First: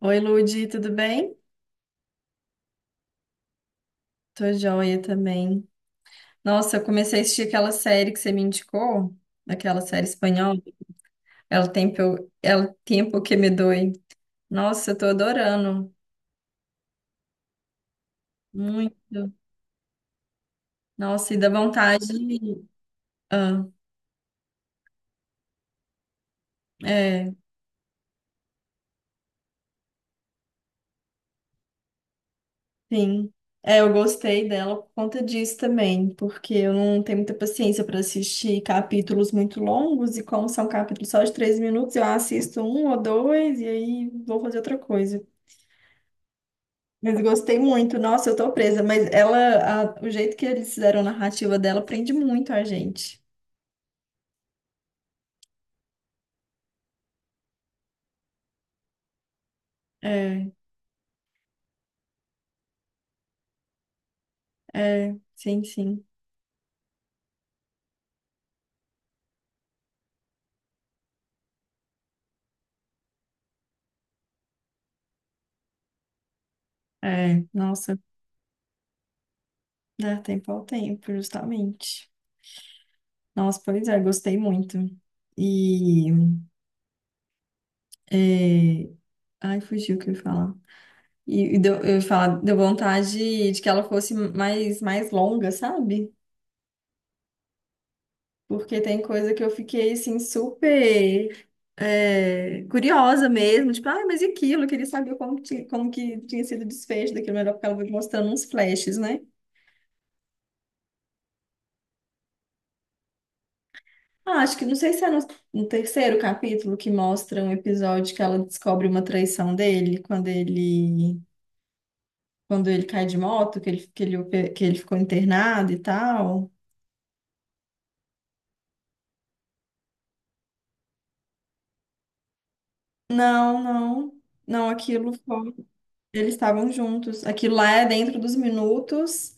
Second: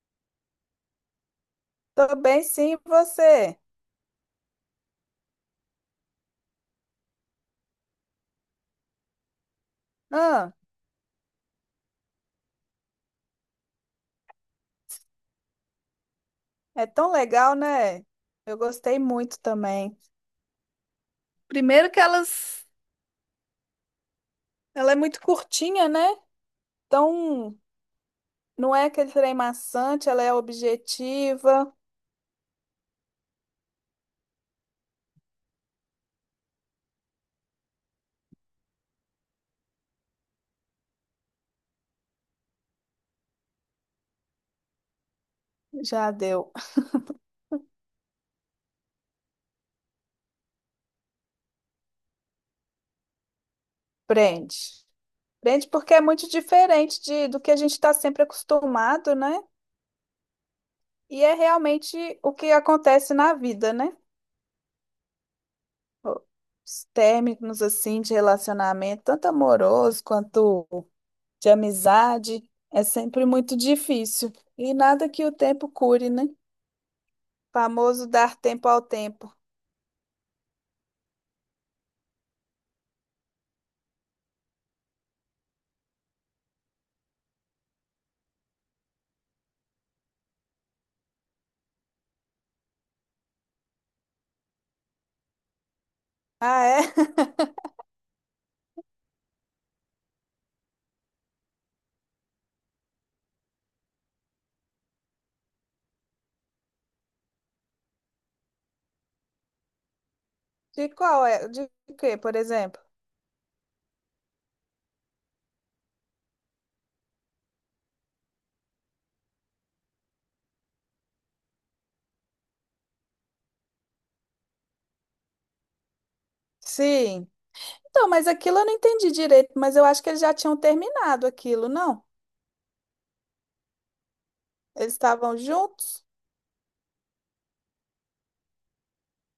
Oi, Ludi, tudo bem? Tô bem, sim, e você? Tô joia também. Nossa, eu comecei a assistir aquela série que você me indicou, aquela série Ah, espanhola, El Tempo, El Tempo que me doi. Nossa, eu tô adorando, é tão legal, né? Eu gostei muito. muito também. Nossa, e dá Primeiro que vontade. Ah, ela é muito curtinha, né? é, Então, não é aquele trem maçante, ela é objetiva. sim. É, eu gostei dela por conta disso também, porque eu não tenho muita paciência para assistir capítulos muito longos, e como são capítulos só de 3 minutos, eu assisto um ou dois e aí vou fazer outra coisa. Já deu. Mas gostei muito. Nossa, eu tô presa. Mas ela, o jeito que eles fizeram a narrativa dela prende muito a gente. Prende. Prende porque é muito diferente do que a gente está sempre acostumado, né? É, E é realmente o que acontece na vida, né? é, sim, sim. Os términos, assim, de relacionamento, tanto amoroso quanto de amizade, é sempre muito difícil. E nada que o tempo cure, né? É, nossa, Famoso dar tempo ao tempo. dá tempo ao tempo, justamente. Nossa, pois é, gostei muito. E, é, ai, fugiu o que eu ia falar. E deu, eu ia falar, deu vontade de, que ela fosse mais longa, sabe? Ah, é? Porque tem coisa que eu fiquei, assim, super curiosa mesmo. Tipo, ah, mas e aquilo? Eu queria saber como que tinha sido o desfecho daquilo. Melhor porque ela vai mostrando uns flashes, né? De qual é? De quê, por exemplo? Ah, acho que não sei se é no terceiro capítulo que mostra um episódio que ela descobre uma traição dele quando ele cai de moto, que ele ficou internado e tal. Sim. Então, mas aquilo eu não entendi direito, mas eu acho que eles já tinham terminado aquilo, não? Não, não. Não, Eles aquilo estavam foi. juntos Eles estavam juntos. Aquilo lá é dentro dos minutos.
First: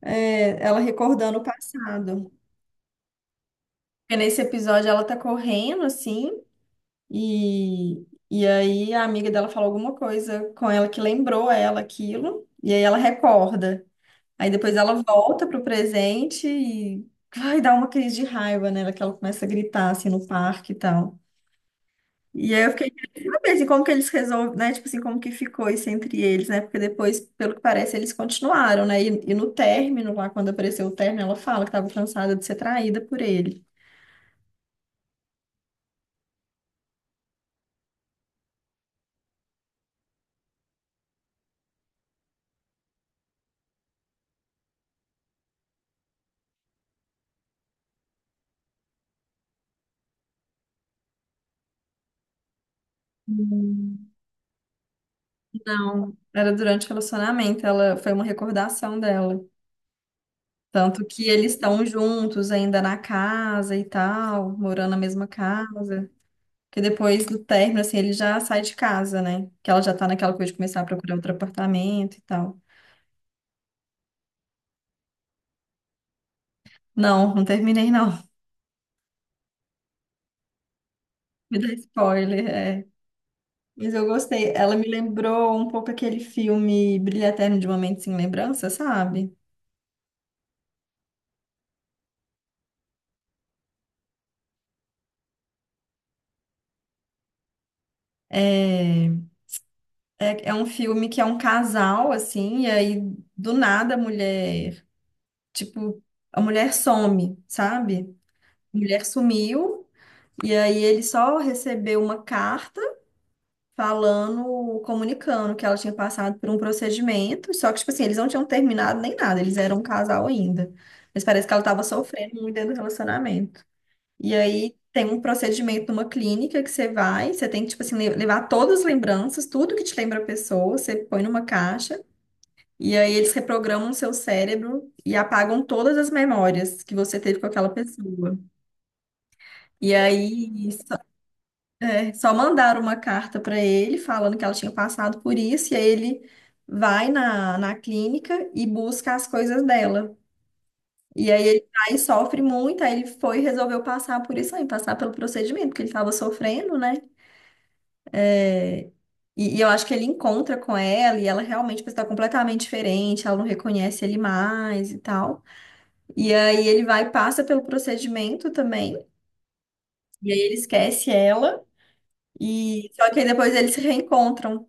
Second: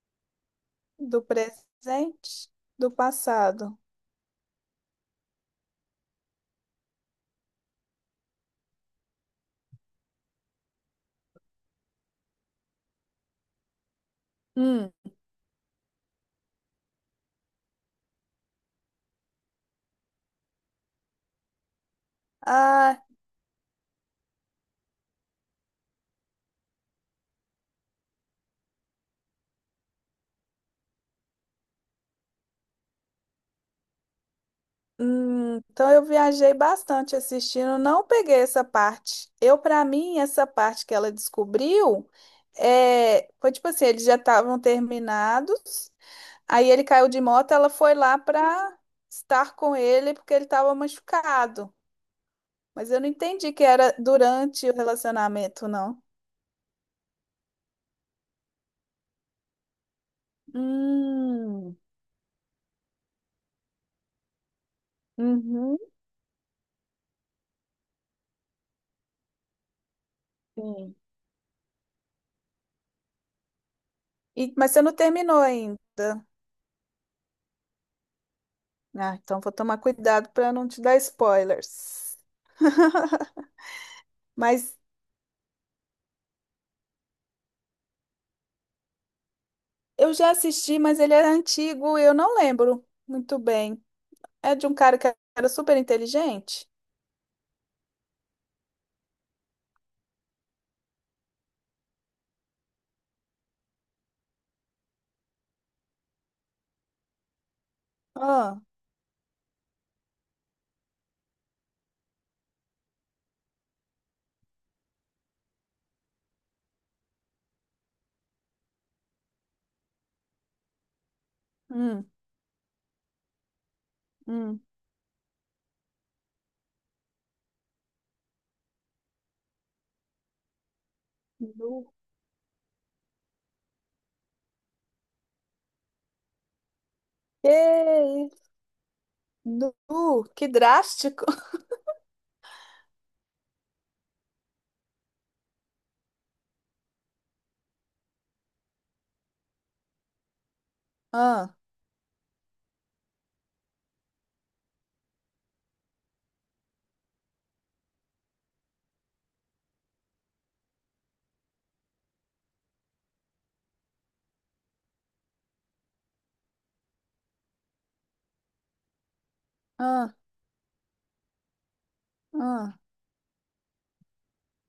Ela do recordando o passado. presente, do passado. Porque nesse episódio ela tá correndo assim e aí a amiga dela falou alguma coisa com ela que lembrou ela aquilo e aí ela recorda. Aí depois Hum. ela volta pro presente e vai dar uma crise de raiva nela que ela começa a gritar assim no parque e tal. E aí eu fiquei Ah, querendo saber assim, como que eles resolvem, né? Tipo assim, como que ficou isso entre eles, né? Porque depois, pelo que parece, eles continuaram, né? E no término, lá quando apareceu o término, ela fala que estava cansada de ser traída por ele. Então eu viajei bastante assistindo, não peguei essa parte. Eu, para mim, essa parte que ela descobriu, é, foi tipo assim, eles já estavam terminados, aí ele caiu de moto, ela foi lá para estar com ele porque ele estava machucado. Mas eu não entendi que era Hum, durante o relacionamento, não. Era durante o relacionamento, ela foi uma recordação dela. Tanto que eles Hum, estão juntos ainda na casa e tal, morando na mesma uhum, casa. Porque depois do término, assim, ele já sai de casa, né? Que ela já tá naquela coisa de começar a sim. procurar outro apartamento e tal. Mas você não terminou ainda. Não, não terminei, não. Ah, então vou tomar cuidado para não te dar Me dá spoilers. spoiler, é. Mas eu gostei. Ela Mas me lembrou um pouco aquele filme Brilho Eterno de uma Mente Sem Lembrança, sabe? eu já assisti, mas ele era antigo e eu não lembro muito bem. É de um cara que era super inteligente? É, é um filme que é um casal, assim, e aí do nada tipo, a mulher, some, sabe? Ah, A mulher sumiu, e aí ele só recebeu uma carta, falando, comunicando que ela tinha passado por um procedimento, só que, tipo assim, eles não tinham terminado nem nada, eles eram um casal ainda. Mas parece que ela estava hum, sofrendo muito dentro do relacionamento. E hum. aí tem um procedimento numa clínica que você vai, você tem que, tipo assim, levar todas as lembranças, tudo que te lembra a pessoa, você põe numa Nu. caixa, e aí eles reprogramam o seu cérebro e apagam todas as memórias que você teve com Que aquela pessoa. isso? Nu, E que aí, drástico. Só mandaram uma carta para ele falando que ela tinha passado por isso, e aí ele vai na clínica e busca as coisas dela. E aí Ah, ele vai e sofre muito, aí ele foi e resolveu passar por isso aí, passar pelo procedimento, porque ele estava sofrendo, né? E eu acho que ele encontra com ela e ela realmente está completamente diferente, ela não reconhece ele mais e tal. E aí ele vai e passa pelo procedimento também, ah, e aí ele esquece ela, ah. e só que aí depois eles se reencontram.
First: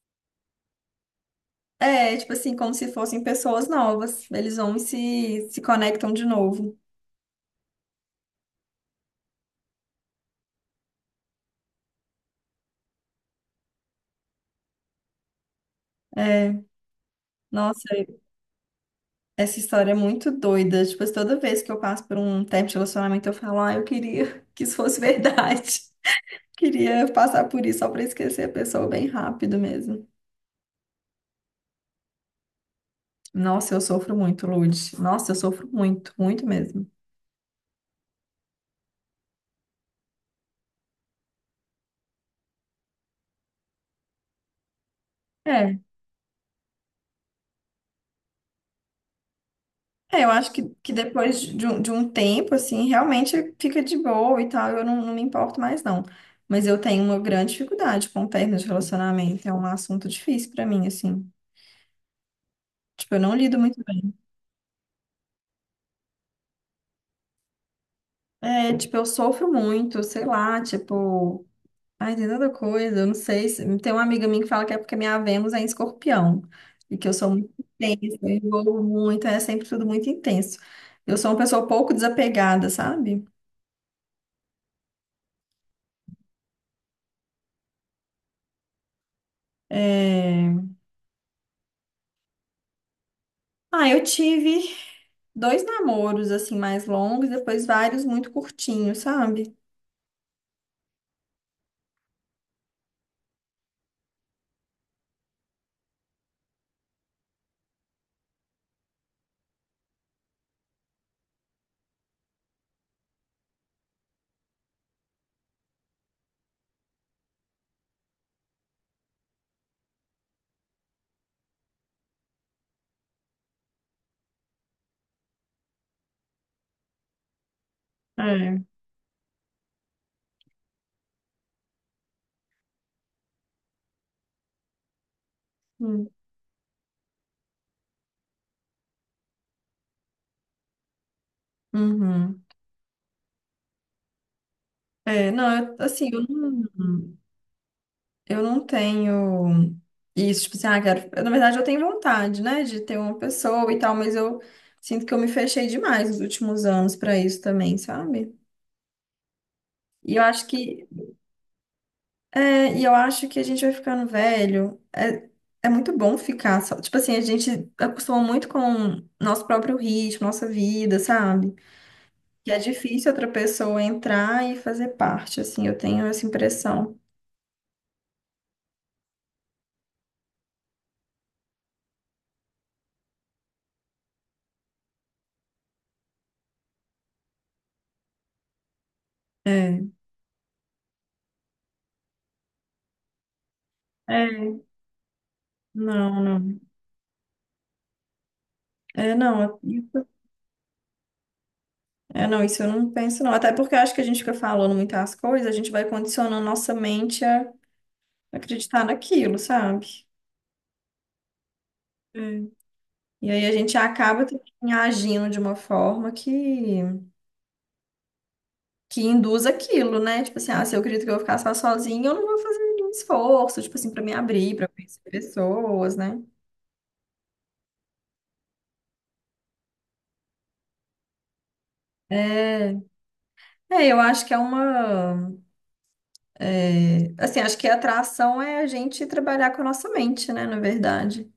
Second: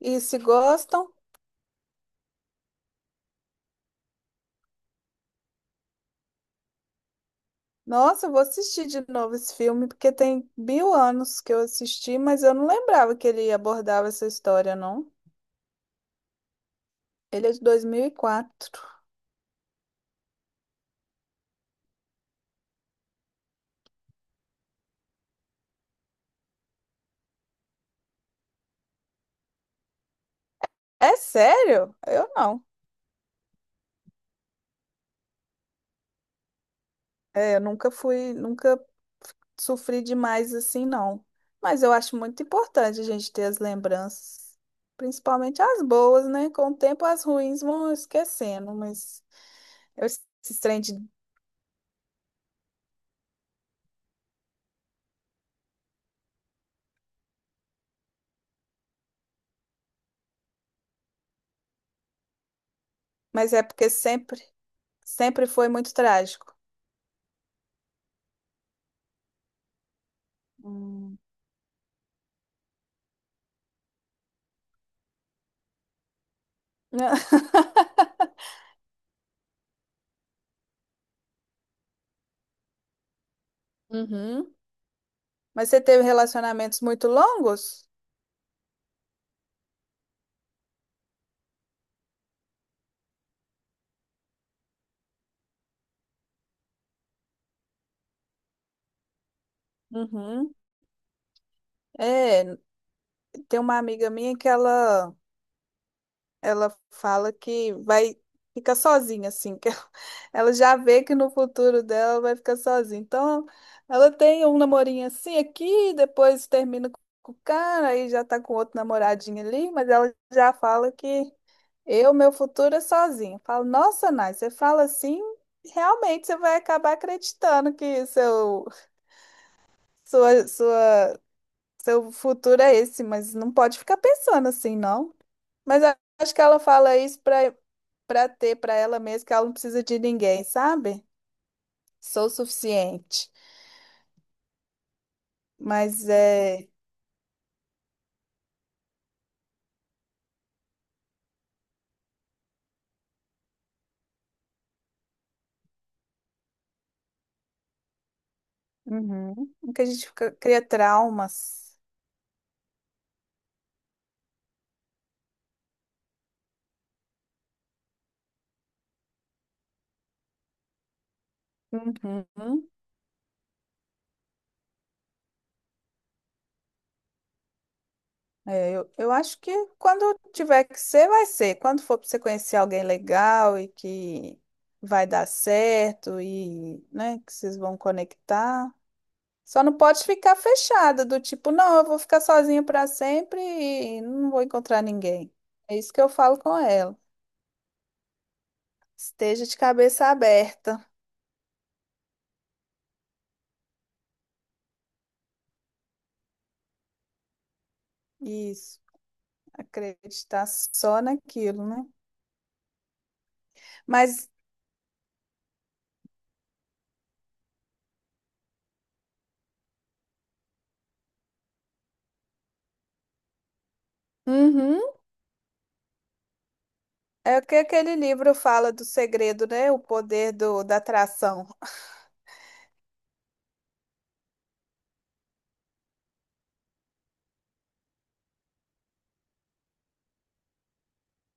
E se gostam? É, tipo assim, como se fossem pessoas novas. Eles vão e se conectam de novo. Nossa, eu vou assistir de novo esse filme, porque tem mil anos que eu assisti, mas eu não lembrava que ele abordava essa história, não. É, Ele é de dois nossa, mil e quatro. essa história é muito doida. Tipo, toda vez que eu passo por um tempo de relacionamento, eu falo, ah, eu queria que isso fosse verdade. Queria passar por isso só pra esquecer a pessoa bem rápido mesmo. É sério? Eu não. Nossa, eu sofro muito, Lud. Nossa, eu sofro muito, muito mesmo. É, eu nunca fui, nunca sofri demais assim, não. Mas eu acho muito importante a gente ter as lembranças, principalmente É. as boas, né? Com o tempo as ruins vão esquecendo, mas eu É, eu acho esses que, trem que de... depois de um, tempo, assim, realmente fica de boa e tal, eu não me importo mais, não. Mas eu tenho uma grande dificuldade com término de relacionamento, é um assunto difícil pra mim, assim. Tipo, eu não Mas lido é muito porque bem. sempre foi muito trágico. É, tipo, eu sofro muito, sei lá, Hum. tipo, ai, tem tanta coisa, eu não sei se... Tem uma amiga minha que fala que é porque minha Vênus é em escorpião, e que eu sou muito intensa, eu envolvo muito, é sempre tudo muito intenso. Eu sou uma pessoa pouco desapegada, sabe? Uhum. Mas você teve relacionamentos muito longos? É. Ah, eu tive dois namoros, assim, mais longos, depois vários muito curtinhos, sabe? Uhum. É, tem uma amiga minha que ela fala que vai ficar sozinha, assim, que ela ela já vê que no futuro dela vai ficar sozinha. Então, ela tem um namorinho assim aqui, depois termina com o cara, aí já tá com outro namoradinho ali, mas ela já fala que eu, meu futuro é sozinha. Fala, nossa, Nai, você fala assim, realmente você vai acabar acreditando que É. Sua, sua, seu futuro é esse, mas não pode ficar pensando assim, não. Mas Hum. acho que ela fala isso para ter para ela mesma que ela não precisa de ninguém, sabe? Sou o Uhum. suficiente. É, não, eu, Mas assim, eu não, é. eu não tenho isso, tipo assim, ah, quero. Na verdade, eu tenho vontade, né, de ter uma pessoa e tal, mas eu sinto que eu me fechei demais nos últimos anos pra isso também, sabe? Uhum. Que a gente E eu acho cria que, traumas. é, e eu acho que a gente vai ficando velho, é muito bom ficar só, tipo assim, a gente acostuma muito com nosso próprio ritmo, nossa vida, sabe? Que é Uhum. difícil outra pessoa entrar e fazer parte, assim, eu tenho essa impressão. É, eu acho que quando tiver que ser, vai ser. Quando for para você conhecer alguém legal e que vai dar certo e, né, que vocês vão conectar. Só não É. pode ficar fechada, do tipo, não, eu vou ficar sozinha para sempre e não vou É, encontrar ninguém. É isso que eu não, falo com não. ela. É, Esteja de não, isso, cabeça aberta. é, não, isso, eu não penso, não. Até porque eu acho que a gente fica falando muitas coisas, a gente vai condicionando nossa mente a Isso. acreditar naquilo, sabe? Acreditar só naquilo, né? É. E aí a gente acaba Mas também agindo de uma forma que induz aquilo, né? Tipo assim, ah, se eu acredito que eu vou ficar só sozinha, eu não vou fazer nenhum esforço, tipo assim, pra me abrir, pra uhum, conhecer pessoas, né? é o que aquele livro fala do segredo, né? O poder da atração É, é, eu acho que é uma. Assim, acho que a atração é a gente trabalhar com a nossa mente, né, na verdade.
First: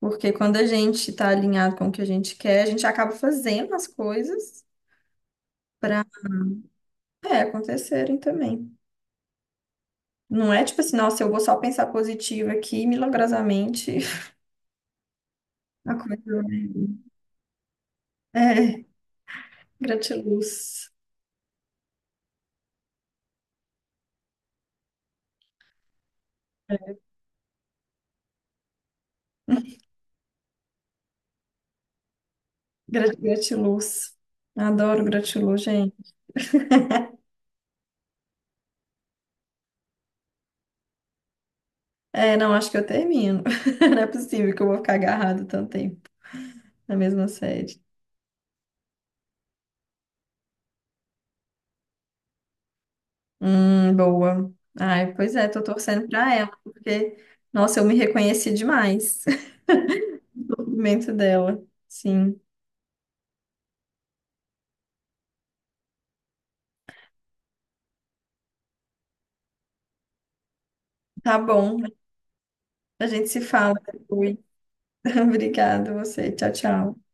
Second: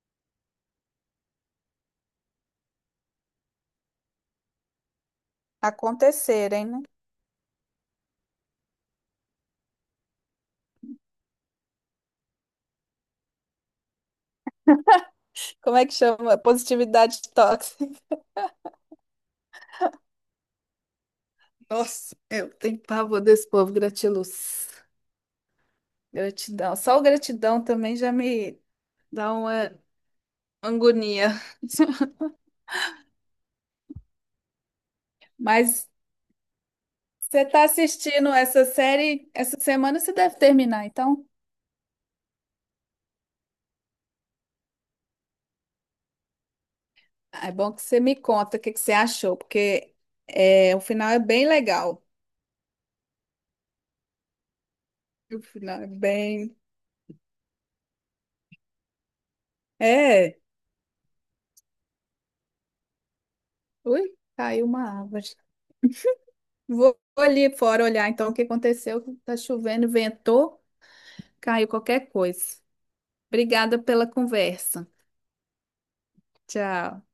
Porque quando a gente tá alinhado com o que a gente quer, a gente acaba fazendo as coisas para, acontecerem, né? Acontecerem também. Não é tipo assim, nossa, eu vou só pensar positivo aqui, e milagrosamente Como é que a chama? coisa vai. Positividade tóxica. É, gratiluz. Nossa, eu tenho pavor desse povo, gratiluz. Gratidão. Só o gratidão também já me dá uma agonia. Gratiluz. Adoro gratiluz, Mas gente. você está assistindo essa série, essa semana você deve terminar, então. É, não, acho que eu termino. Não é possível que eu vou ficar agarrado tanto tempo na mesma Ah, é bom série. que você me conta o que que você achou, porque é, o final é bem legal. Boa. Ai, pois O é, tô final é torcendo pra ela, bem. porque, nossa, eu me reconheci demais É. no movimento dela. Sim. Ui, caiu uma árvore. Vou ali fora olhar então o que aconteceu. Tá chovendo, ventou, Tá caiu bom. qualquer coisa. A gente se fala Obrigada pela depois. conversa. Obrigada, você. Tchau, Tchau. tchau.